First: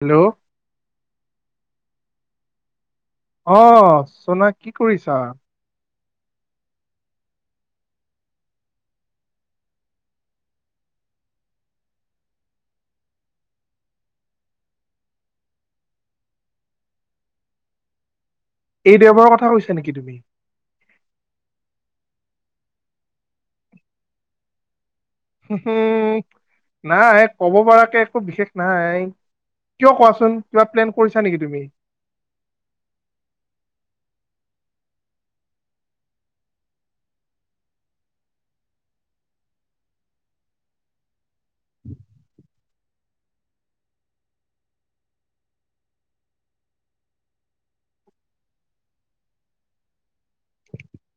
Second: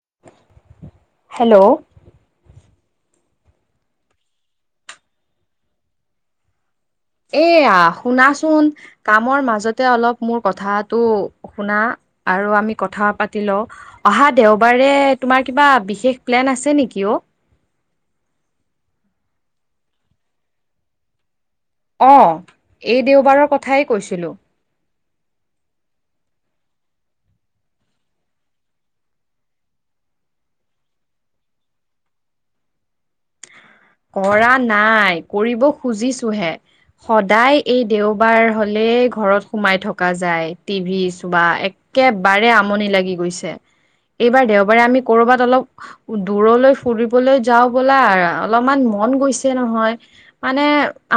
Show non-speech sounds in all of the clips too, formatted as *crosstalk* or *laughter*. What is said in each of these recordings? Hello hello. আহ চোনা কি কৰিছা? এয়া শুনাচোন কামৰ মাজতে অলপ মোৰ কথাাতটো শুনা। আৰু আমি কথা পাতি লও অহা দেওবাৰে তোমাৰ কিবা বিশেষ প্লেন আছে নেকি? অ *inaudible* এই দেওবাৰৰ কথা কৈছা নেকি তুমি? অঁ এই দেওবাৰৰ কথাই কৈছিলোঁ। উম নাই কব পৰাকে একো বিশেষ নাই। কিয় কোৱাচোন কিবা প্লেন কৰিছা নেকি তুমি? কৰা নাই কৰিব খুজিছো হে। সদায় এই দেওবাৰ হলে ঘৰত সোমাই থকা যায় টিভি বা এক। একেবাৰে আমনি লাগি গৈছে। এইবাৰ দেওবাৰে আমি কৰবাত অলপ দূৰলৈ ফুৰিবলৈ যাওঁ বলা। অলপমান মন গৈছে নহয় মানে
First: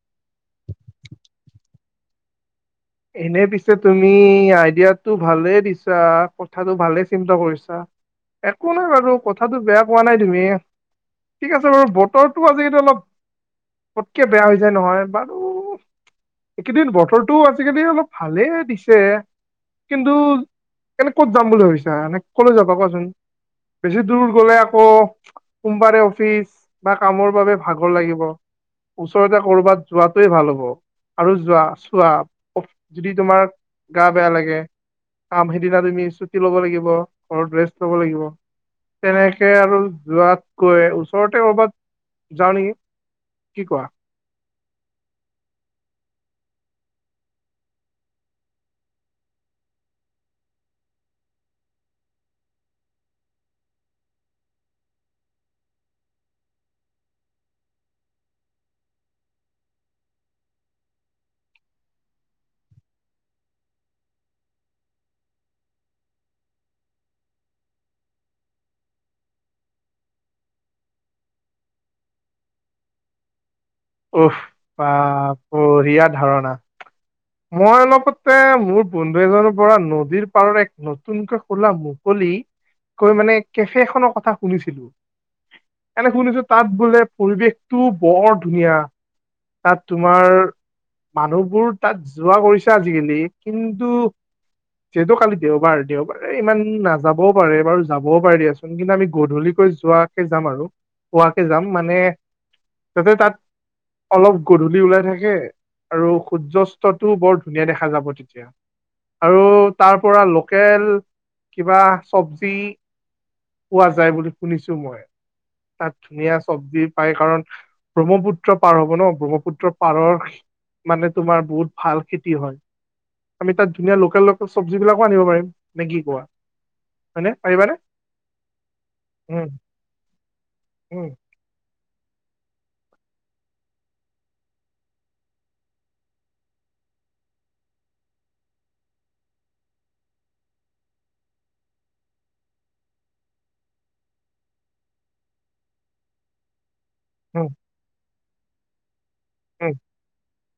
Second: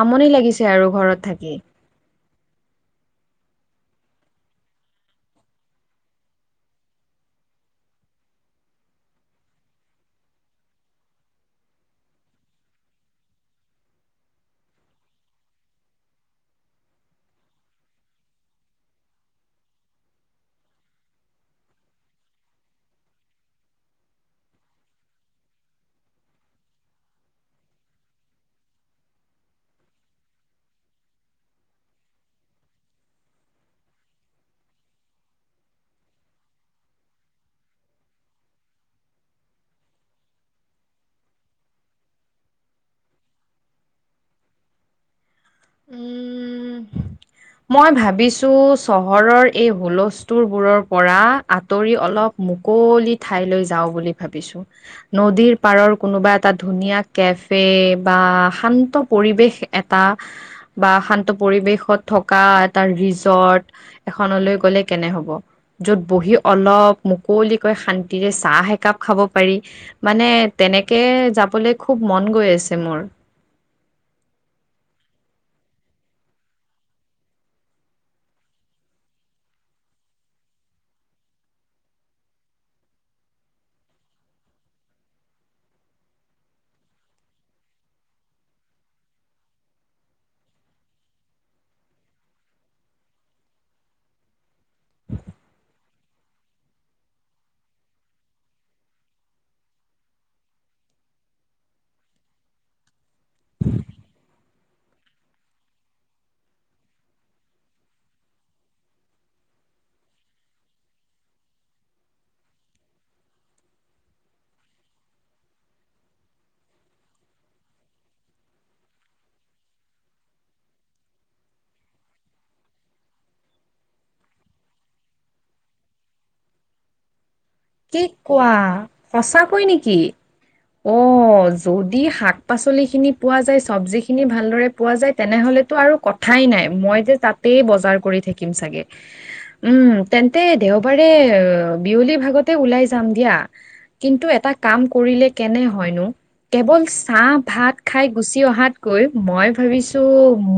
আমনি লাগিছে আৰু ঘৰত থাকি। এনে পিছে তুমি আইডিয়াটো ভালে দিছা কথাটো ভালে চিন্তা কৰিছা। একো নাই বাৰু কথাটো বেয়া কোৱা নাই তুমি। ঠিক আছে বাৰু বতৰটো আজিকালি অলপ পটকে বেয়া হৈ যায় নহয় বাৰু এইকেইদিন বতৰটো আজিকালি অলপ ভালে দিছে। কিন্তু এনে ক'ত যাম বুলি ভাবিছা? এনে কলৈ যাবা কোৱাচোন। বেছি দূৰ গলে আকৌ সোমবাৰে অফিচ বা কামৰ বাবে ভাগৰ লাগিব। ওচৰতে কৰবাত যোৱাটোৱে ভাল হ'ব আৰু যোৱা চোৱা। যদি তোমাৰ গা বেয়া লাগে। কাম সেইদিনা তুমি ছুটি লব লাগিব ঘৰত ৰেষ্ট লব লাগিব। তেনেকে আৰু যোৱাত গৈ ওচৰতে কৰ'বাত যাওঁ নেকি। কি কোৱা? উম। *unintelligible* মই ভাবিছো চহৰৰ এই হুলস্থুলবোৰৰ পৰা আঁতৰি অলপ মুখ মুকলি ঠাইলৈ যাও বুলি ভাবিছো নদীৰ পাৰৰ কোনোবা এটা ধুনীয়া কেফে বা শান্ত পৰিৱেশ এটা। বা শান্ত পৰিবেশত থকা এটা ৰিজৰ্ট এখনলৈ গলে কেনে হ'ব? যত বহি অলপ মুকলিকৈ শান্তিৰে চাহ একাপ খাব পাৰি। মানে তেনেকে যাবলৈ খুব মন গৈ আছে মোৰ। উফ্ বাহ বঢ়িয়া ধাৰণা। মই অলপতে মোৰ বন্ধু এজনৰ পৰা নদীৰ পাৰৰ এক নতুনকৈ খোলা মুকো কৈ মানে কেফে খনৰ কথা শুনিছিলো। এনে শুনিছো তাত বোলে পৰিৱেশটো বৰ ধুনীয়া। তাত তোমাৰ মানুহবোৰ তাত যোৱা কৰিছে আজিকালি, কিন্তু যিহেতু কালি দেওবাৰ, দেওবাৰে ইমান নাযাবও পাৰে বাৰু যাবও পাৰে দিয়াচোন। কিন্তু আমি গধূলি যোৱাকে যাম আৰু পোৱাকে যাম মানে তাতে তাত অলপ গধূলি ওলাই থাকে। আৰু সূৰ্যস্তটোও বৰ ধুনীয়া দেখা যাব তেতিয়া। আৰু তাৰ পৰা লোকেল কিবা চবজি পোৱা যায় বুলি শুনিছো মই। তাত ধুনীয়া চব্জি পায় কাৰণ ব্ৰহ্মপু ত্ৰ পাৰ হ'ব ন ব্ৰহ্মপুত্ৰ পাৰৰ মানে তোমাৰ বহুত ভাল খেতি হয় আমি তাত ধুনীয়া লোকেল চবজি বিলাকো আনিব পাৰিম নে কি কোৱা হয়নে পাৰিবানে? কি কোৱা উম সঁচাকৈ নেকি অ উম য দি শাক পাচলিখিনি পোৱা যায় চব্জিখিনি ভালদৰে পোৱা যায় তেনেহ'লেতো আৰু কথাই নাই মই মই যে তাতেই বজাৰ কৰি থাকিম চাগে উম তেন্তে দেওবাৰে বিয়লি ভাগত ওলাই যাম দিয়া কিন্তু এটা কাম কৰিলে কেনে হয়নো কেৱল চাহ উম ভাত খাই গুচি অহাত কৈ মই উম ভাবিছো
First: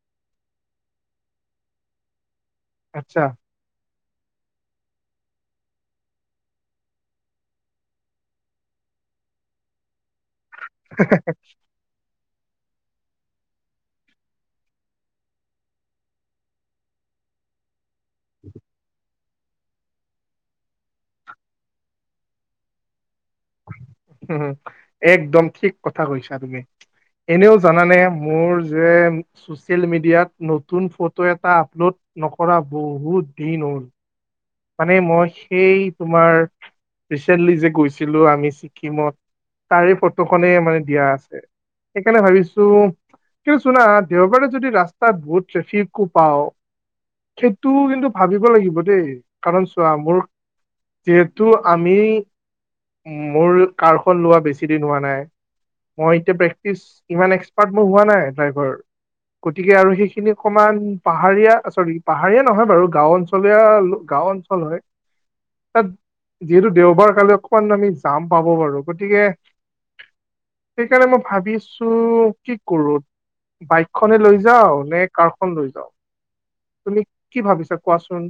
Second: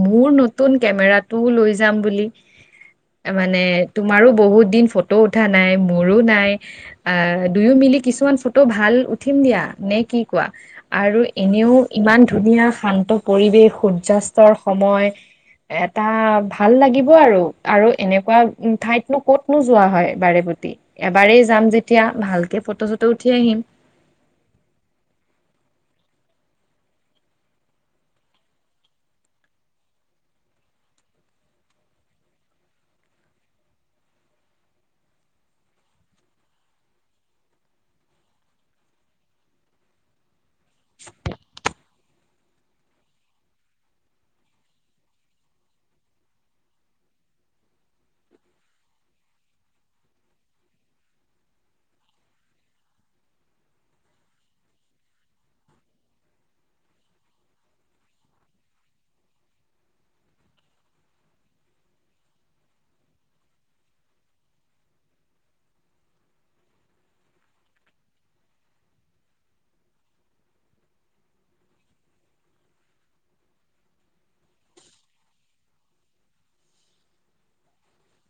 মোৰ নতুন কেমেৰাটোও লৈ যাম বুলি, আচ্ছা মানে তোমাৰো বহুত দিন ফটো উঠা নাই মোৰো নাই অ দুয়ো মিলি কিছুমান ফটো ভাল উঠিম দিয়া নে কি কোৱা আৰু এনেও ইমান ধ ধুনীয়া শান্ত পৰিৱেশ সূৰ্যাস্তৰ সময় এটা ভাল লাগিব আৰু আৰু এনেকোৱা ঠাইতনো কতনো যোৱা হয় বাৰে প্ৰতি এবাৰেই যাম যেতিয়া ভালকে ফটো চ হম একদম ঠিক কথা কৈছা তুমি এনেও জানানে মোৰ যে ছচিয়েল মিডিয়াত নতুন ফটো এটা আপলোড নকৰা বহুত দিন হ'ল মানে মই সেই তোমাৰ ৰিচেন্টলি যে গৈছিলো আমি ছিকিমত তাৰে ফটোখনেই মানে দিয়া আছে সেইকাৰণে ভাবিছো কিন্তু চুনা দেওবাৰে যদি ৰাস্তাত বহুত ট্ৰেফিকো পাও সেইটো কিন্তু ভাবিব লাগিব দেই কাৰণ চোৱা মোৰ যিহেতু আমি মোৰ কাৰখন লোৱা বেছি দিন হোৱা নাই মই এতিয়া প্ৰেক্টিচ ইমান এক্সপাৰ্ট মই হোৱা নাই ড্ৰাইভাৰ গতিকে আৰু সেইখিনি অকমান পাহাৰীয়া চৰি পাহাৰীয়া নহয় বাৰু গাও অঞ্চলীয়া লো গাঁও অঞ্চল হয় তাত যিহেতু দেওবাৰ কালি অকমান আমি যাম পাব বাৰু গতিকে সেইকাৰণে মই ভাবিছো কি কৰো বাইক খনে লৈ যাও নে কাৰ খন লৈ যাও তুমি কি ভাবিছা কোৱাচোন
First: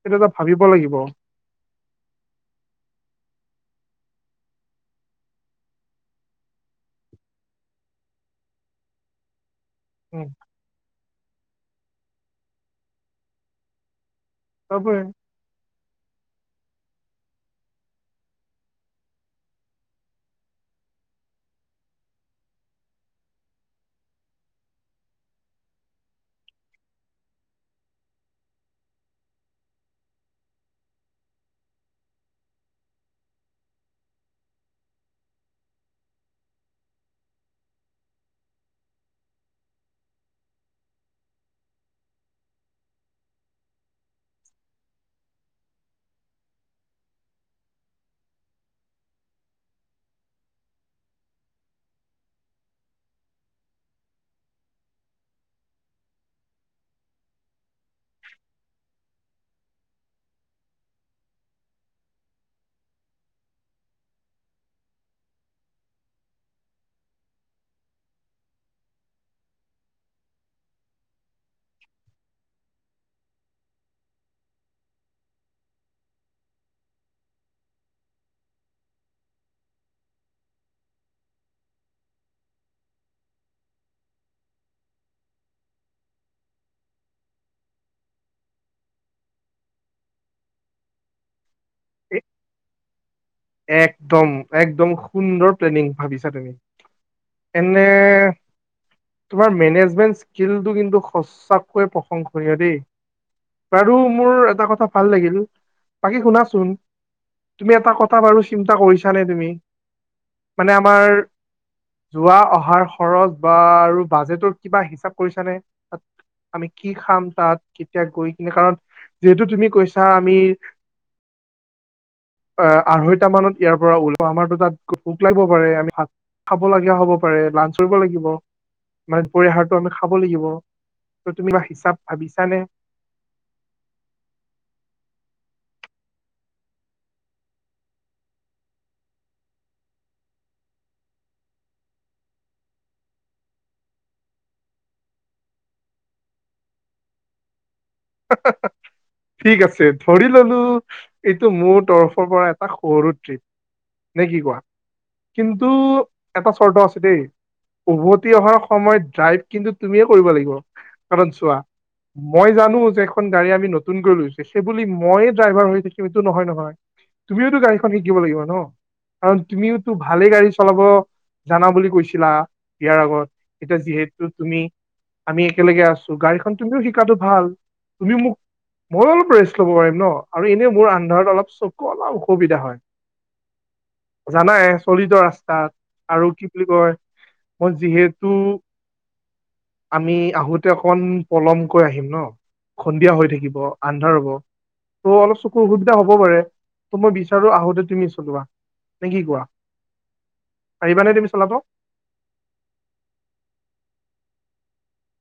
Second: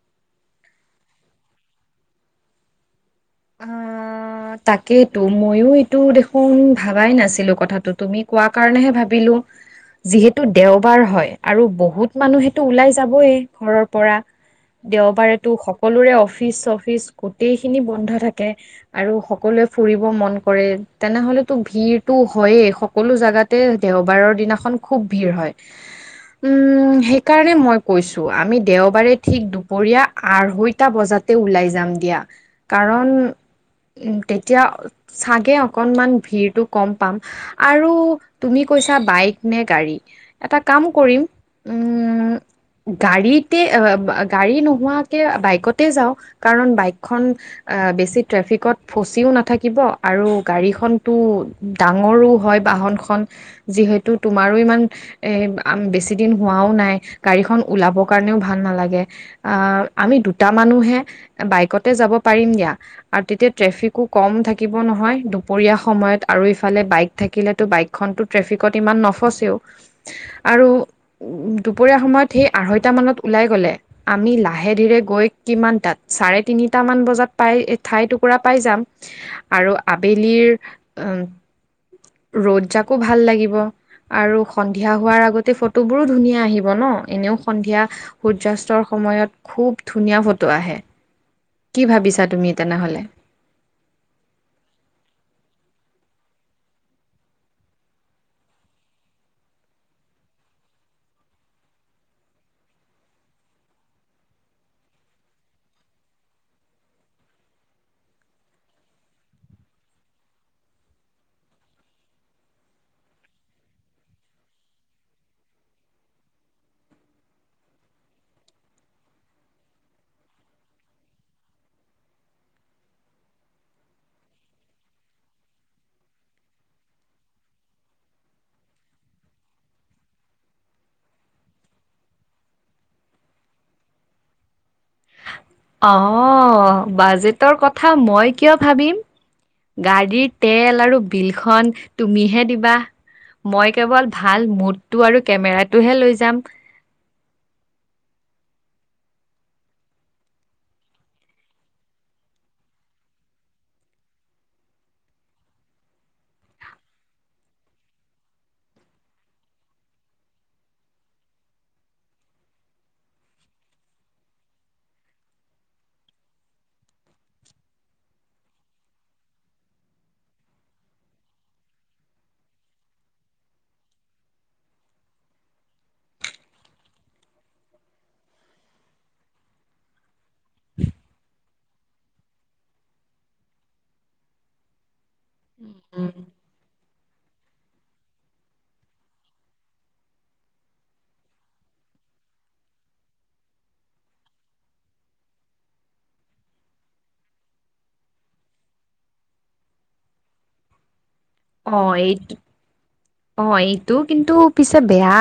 সেইটো এটা ভাবিব লাগিব অ তাকেইতো ময়ো এইটো দেখোন ভাবাই নাছিলো কথাটো তুমি কোৱা কাৰণেহে ভাবিলো উম যিহেতু দেওবাৰ হয় আৰু বহুত মানুহেতো ওলাই যাবই ঘৰৰ পৰা তাৰপৰা দেওবাৰেতো সকলোৰে অফিচ চফিচ গোটেই খিনি বন্ধ থাকে আৰু সকলোৱে ফুৰিব মন কৰে তেনেহলেতো ভিৰটো হয়ে সকলো জাগাতে দেওবাৰৰ দিনাখন খুব ভিৰ হয় উম সেইকাৰণে মই কৈছো আমি দেওবাৰে ঠিক দুপৰীয়া আঢ়ৈটা বজাত তে ওলাই যাম দিয়া কাৰণ উ তেতিয়া চাগে অকনমান ভিৰটো কম পাম আৰু তুমি কৈছা বাইক নে গাড়ী এটা কাম কৰিম উম *inaudible* গাড়ীতে গাড়ী নোহোৱাকে বাইকতে যাওঁ কাৰণ বাইকখন বেছি ট্ৰেফিকত ফচিও নাথাকিব আৰু গাড়ীখনতো ডাঙৰো হয় বাহনখন। যিহেতু তুমাৰো ইমান এ বেছি দিন হোৱাও নাই গাড়ীখন ওলাব কাৰণেও ভাল নালাগে। গে আ আমি দুটা মানু্হে বাইকতে যাব পাৰিম দিয়া আৰু তেতিয়া ট্ৰেফিকো কম থাকিব নহয় দুপৰীয়া সময়ত, আৰু ইফালে বাইক থাকিলেতো বাইকখনতো ট্ৰেফিক কত ইমান নফছেও আৰু দূপৰীয়া সময়ত সি আঢ়ৈতা মানত উলাই গল লে বোলে আমি লাহে ধিৰে গৈ কিমান তাত চাৰে তিনিটা মান বজাত পায় ঠাই টকু পুৰা পাই যাম আৰু আবেলিৰ ৰ'দ জাকো ভাল লাগিব। আৰু সন্ধিয়া হোৱাৰ আগতে ফটোবোৰো ধুনীয়া আহিব ন এনেও সন্ধিয়া সূৰ্যয়াস্তৰ সময়ত খুব ধুনীয়া ফটো আহে। *inaudible* কি ভাবিছা এ- তুমি তেনেহ'লে? একদম একদম সুন্দৰ প্লেনিং ভাবিছা তুমি এনে তোমাৰ মেনেজমেণ্ট স্কিলটো কিন্তু সচাঁকৈয়ে প্ৰশংসনীয় দেই বাৰু মোৰ এটা কথা ভাল লাগিল বাকী শুনাচোন তুমি এটা কথা এটা বাৰু চিন্তা কৰিছা নে তুমি? মানে আমাৰ যোৱা অহাৰ খৰচ বা আৰু বাজেটৰ কিবা হিচাপ কৰিছানে? আমি কি খাম তাত কেতিয়া গৈ কিনে কাৰণ যিহেতু তুমি কৈছা আমি আ আঢ়ৈটা মানত ইয়াৰ পৰা ওলও আমাৰতো তাত ভোক লাগিব পাৰে আমি ভাত খাব লগীয়া হ'ব পাৰে। লাঞ্চৰ লাগিব। মানে দূপৰীয়া আহাৰটো আমি খাব লাগিব ত তুমি বা হিচাপ ভাবিছানে *inaudible* অ বাজেটৰ কথা মই কিয় ভাবিম? গাড়ীৰ তেল আৰু বিলখন তুমিহে দিবা। মই কেৱল ভাল মুডটো আৰু কেমেৰাটোহে লৈ যাম। *unintelligible* ঠিক আছে ধৰি ললো এইটো মোৰ তৰফৰ পৰা এটা সৰু ট্ৰিপ। নে কি কোৱা? কিন্তু এটা চৰ্ত আছে দেই উভতি অহাৰ সময়ত ড্ৰাইভ কিন্তু তুমিয়ে কৰিব লাগিব, কাৰণ চোৱা মই জানো এখন গাড়ী আমি নতুনকৈ লৈছো, সেই বুলি মইয়ে ড্ৰাইভাৰ হৈ থাকিম এইটো নহয় নহয়। তুমিওতো গাড়ীখন শিকিব লাগিব ন? কাৰণ তুমিওতো ভালেই গাড়ী চলাব জানা বুলি কৈছিলা বিয়াৰ আগত এতিয়া যিহেতু তুমি আমি একেলগে আছো গাড়ীখন তুমিও শিকাটো ভাল তুমিও মোক মই অলপ ৰেষ্ট ল'ব পাৰিম ন? আৰু এনেই মোৰ আন্ধাৰত অলপ চকু অলপ অসুবিধা হয়। জানাই চলিত ৰাস্তাত আৰু কি বুলি কয় মই যিহেতু আমি আহোতে অকন পলমকৈ আহিম ন? সন্ধিয়া হৈ থাকিব আন্ধাৰ হব। ত' অলপ চকুৰ অসুবিধা হব পাৰে ত' মই বিচাৰো আহোতে তুমি চলোৱা। নে কি কোৱা পাৰিবা নে তুমি? চলাব অ এইট অ এইটো কিন্তু পিছে বেয়া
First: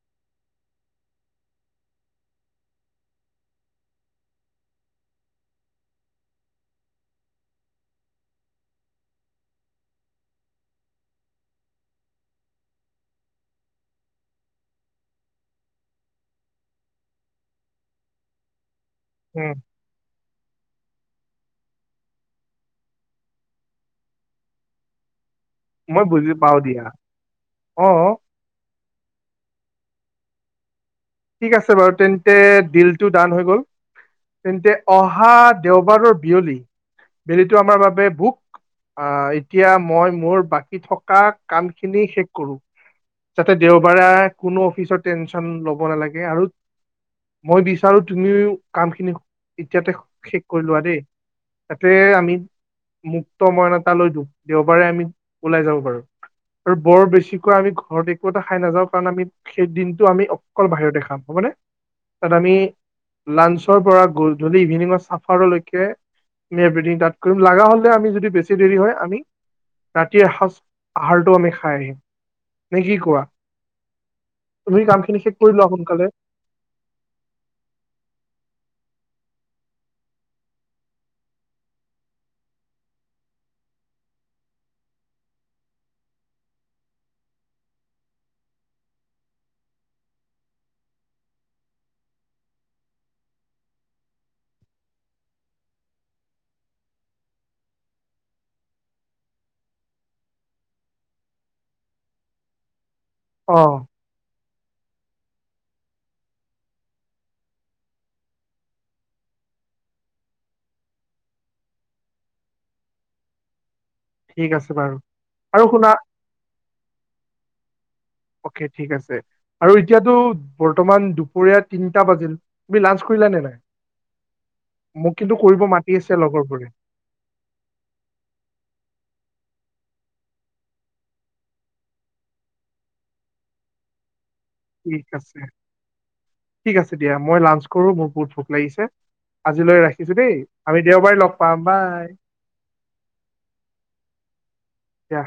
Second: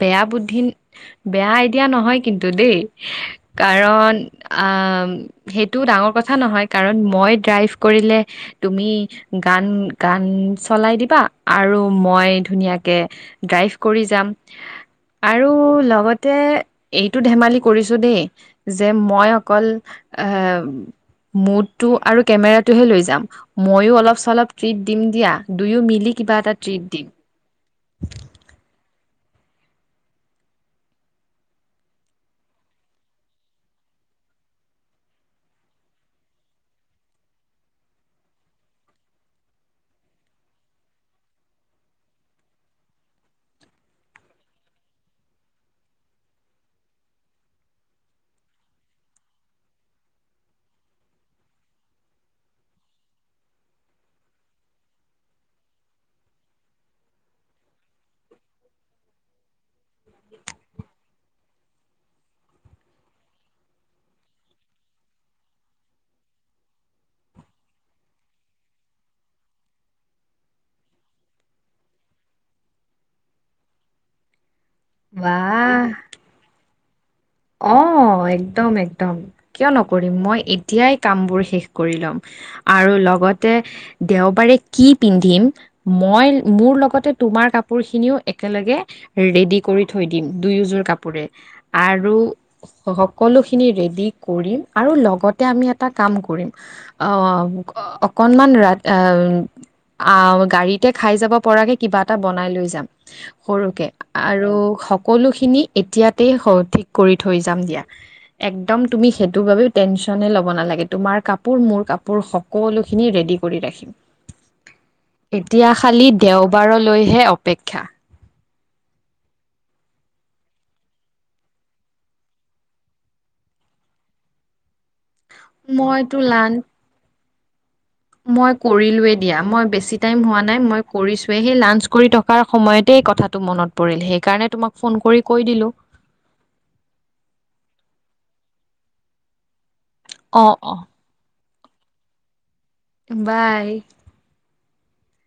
বেয়া বুদ্ধি বেয়া আইডিয়া নহয় কিন্তু দেই। কাৰণ সেইটো ডাঙৰ কথা নহয়, কাৰণ ম মই ড্ৰাইভ কৰিলে তুমি গান গান চলাই দিবা আৰু মই ধুনীয়া কে ড্ৰাইভ কৰি যাম। আৰু লগতে এইটো ধেমালি কৰিছো দেই। যে মই উম অকল এ মুডটো আৰু কেমেৰাটোহে লৈ যাম, ময়ো অলপ চলপ ট্ৰিট দিম দিয়া। দুয়ো মই মিলি বুজি কিবা এটা পাও ট্ৰিট দিয়া দিম অ ঠিক আছে বাৰু তেন্তে দিলটো দান হৈ গ'ল তেন্তে অহা দেওবাৰৰ বিয়লি বিয়লিটো আমাৰ বাবে ভোক আহ এতিয়া মই মোৰ বাকী থকা কাম খিনি শেষ কৰো যাতে দেওবাৰে কোনো অফিচত টেনচন ল'ব নালাগে আৰু মই বিচাৰো তুমিও কামখিনি এতিয়াতে শেষ কৰি লোৱা দেই তাতে আমি মুক্ত মন এটা লৈ দিওঁ দেওবাৰে আমি ওলাই যাব পাৰো। আৰু বৰ বেছিকৈ আমি ঘৰত একো এটা খাই নাযাওঁ কাৰণ আমি সেই দিনতটো আমি অকল বাহিৰতে খাম হব নে। তাত আমি লাঞ্চৰ পৰা গধূলি ইভিনিঙৰ চাফাৰলৈকে ইভিনিং তাত কৰিম লগা হলে আমি যদি বেছি দেৰি হয় আমি ৰাতি এসাঁজ আহাৰটো আমি খাই আহিম নে কি কোৱা? তুমি কাম শেষ কৰি বাহ লোৱা আক অ একদম একদম কিয় নকৰিম মই এতিয়াই কামবোৰ শেষ কৰি ল'ম আৰু লগতে দেওবাৰে কি পিন্ধিম মই মোৰ লগতে তো তোমাৰ কাপোৰ খিনিও একেলগে ৰেডি কৰি থৈ দিম দুয়োযোৰ কাপোৰে আৰু *unintelligible* সকলোখিনি ৰেডি কৰিম আৰু লগতে আমি এটা কাম কৰিম আ অকনমান ৰা অ গাড়ীতে খাই যাব পৰাকে কিবা এটা বনাই লৈ যাম অ সৰুকে আৰু সকলোখিনি এতিয়াতে ঠিক কৰি থই যাম দিয়া। একদম সেইটো বাবে টেনচন লব নালাগে। তোমাৰ কাপোৰ মোৰ কাপোৰ কাপোৰ সকলোখিনি ৰেডি কৰি ৰাখিম ঠিক আছে বাৰু আৰু এতিয়া শুনা খালি দেওবাৰলৈহে অপেক্ষা অকে ঠিক আছে আৰু এতিয়াতো বৰ্তমান দুপৰীয়া তিনটা বাজিল তুমি লাঞ্চ কৰিলা নাই মোক কিন্তু কৰিব মাতি মইতো আছে লান লগৰবোৰে মই কৰিলোৱে দিয়া মই বেছি টাইম হোৱা নাই মই কৰিচো হে লাঞ্চ কৰি থকা সময়তে কথাটো মনত পৰিল সেইকাৰণে তোমাক ফোন ঠিক কৰি আছে কৈ দিলো ঠিক আছে দিয়া মই লাঞ্চ কৰো মোৰ বহুত ভোক লাগিছে আজিলৈ ৰাখিছো দেই অ অ আমি দেওবাৰে লগ পাম বাই বাই কা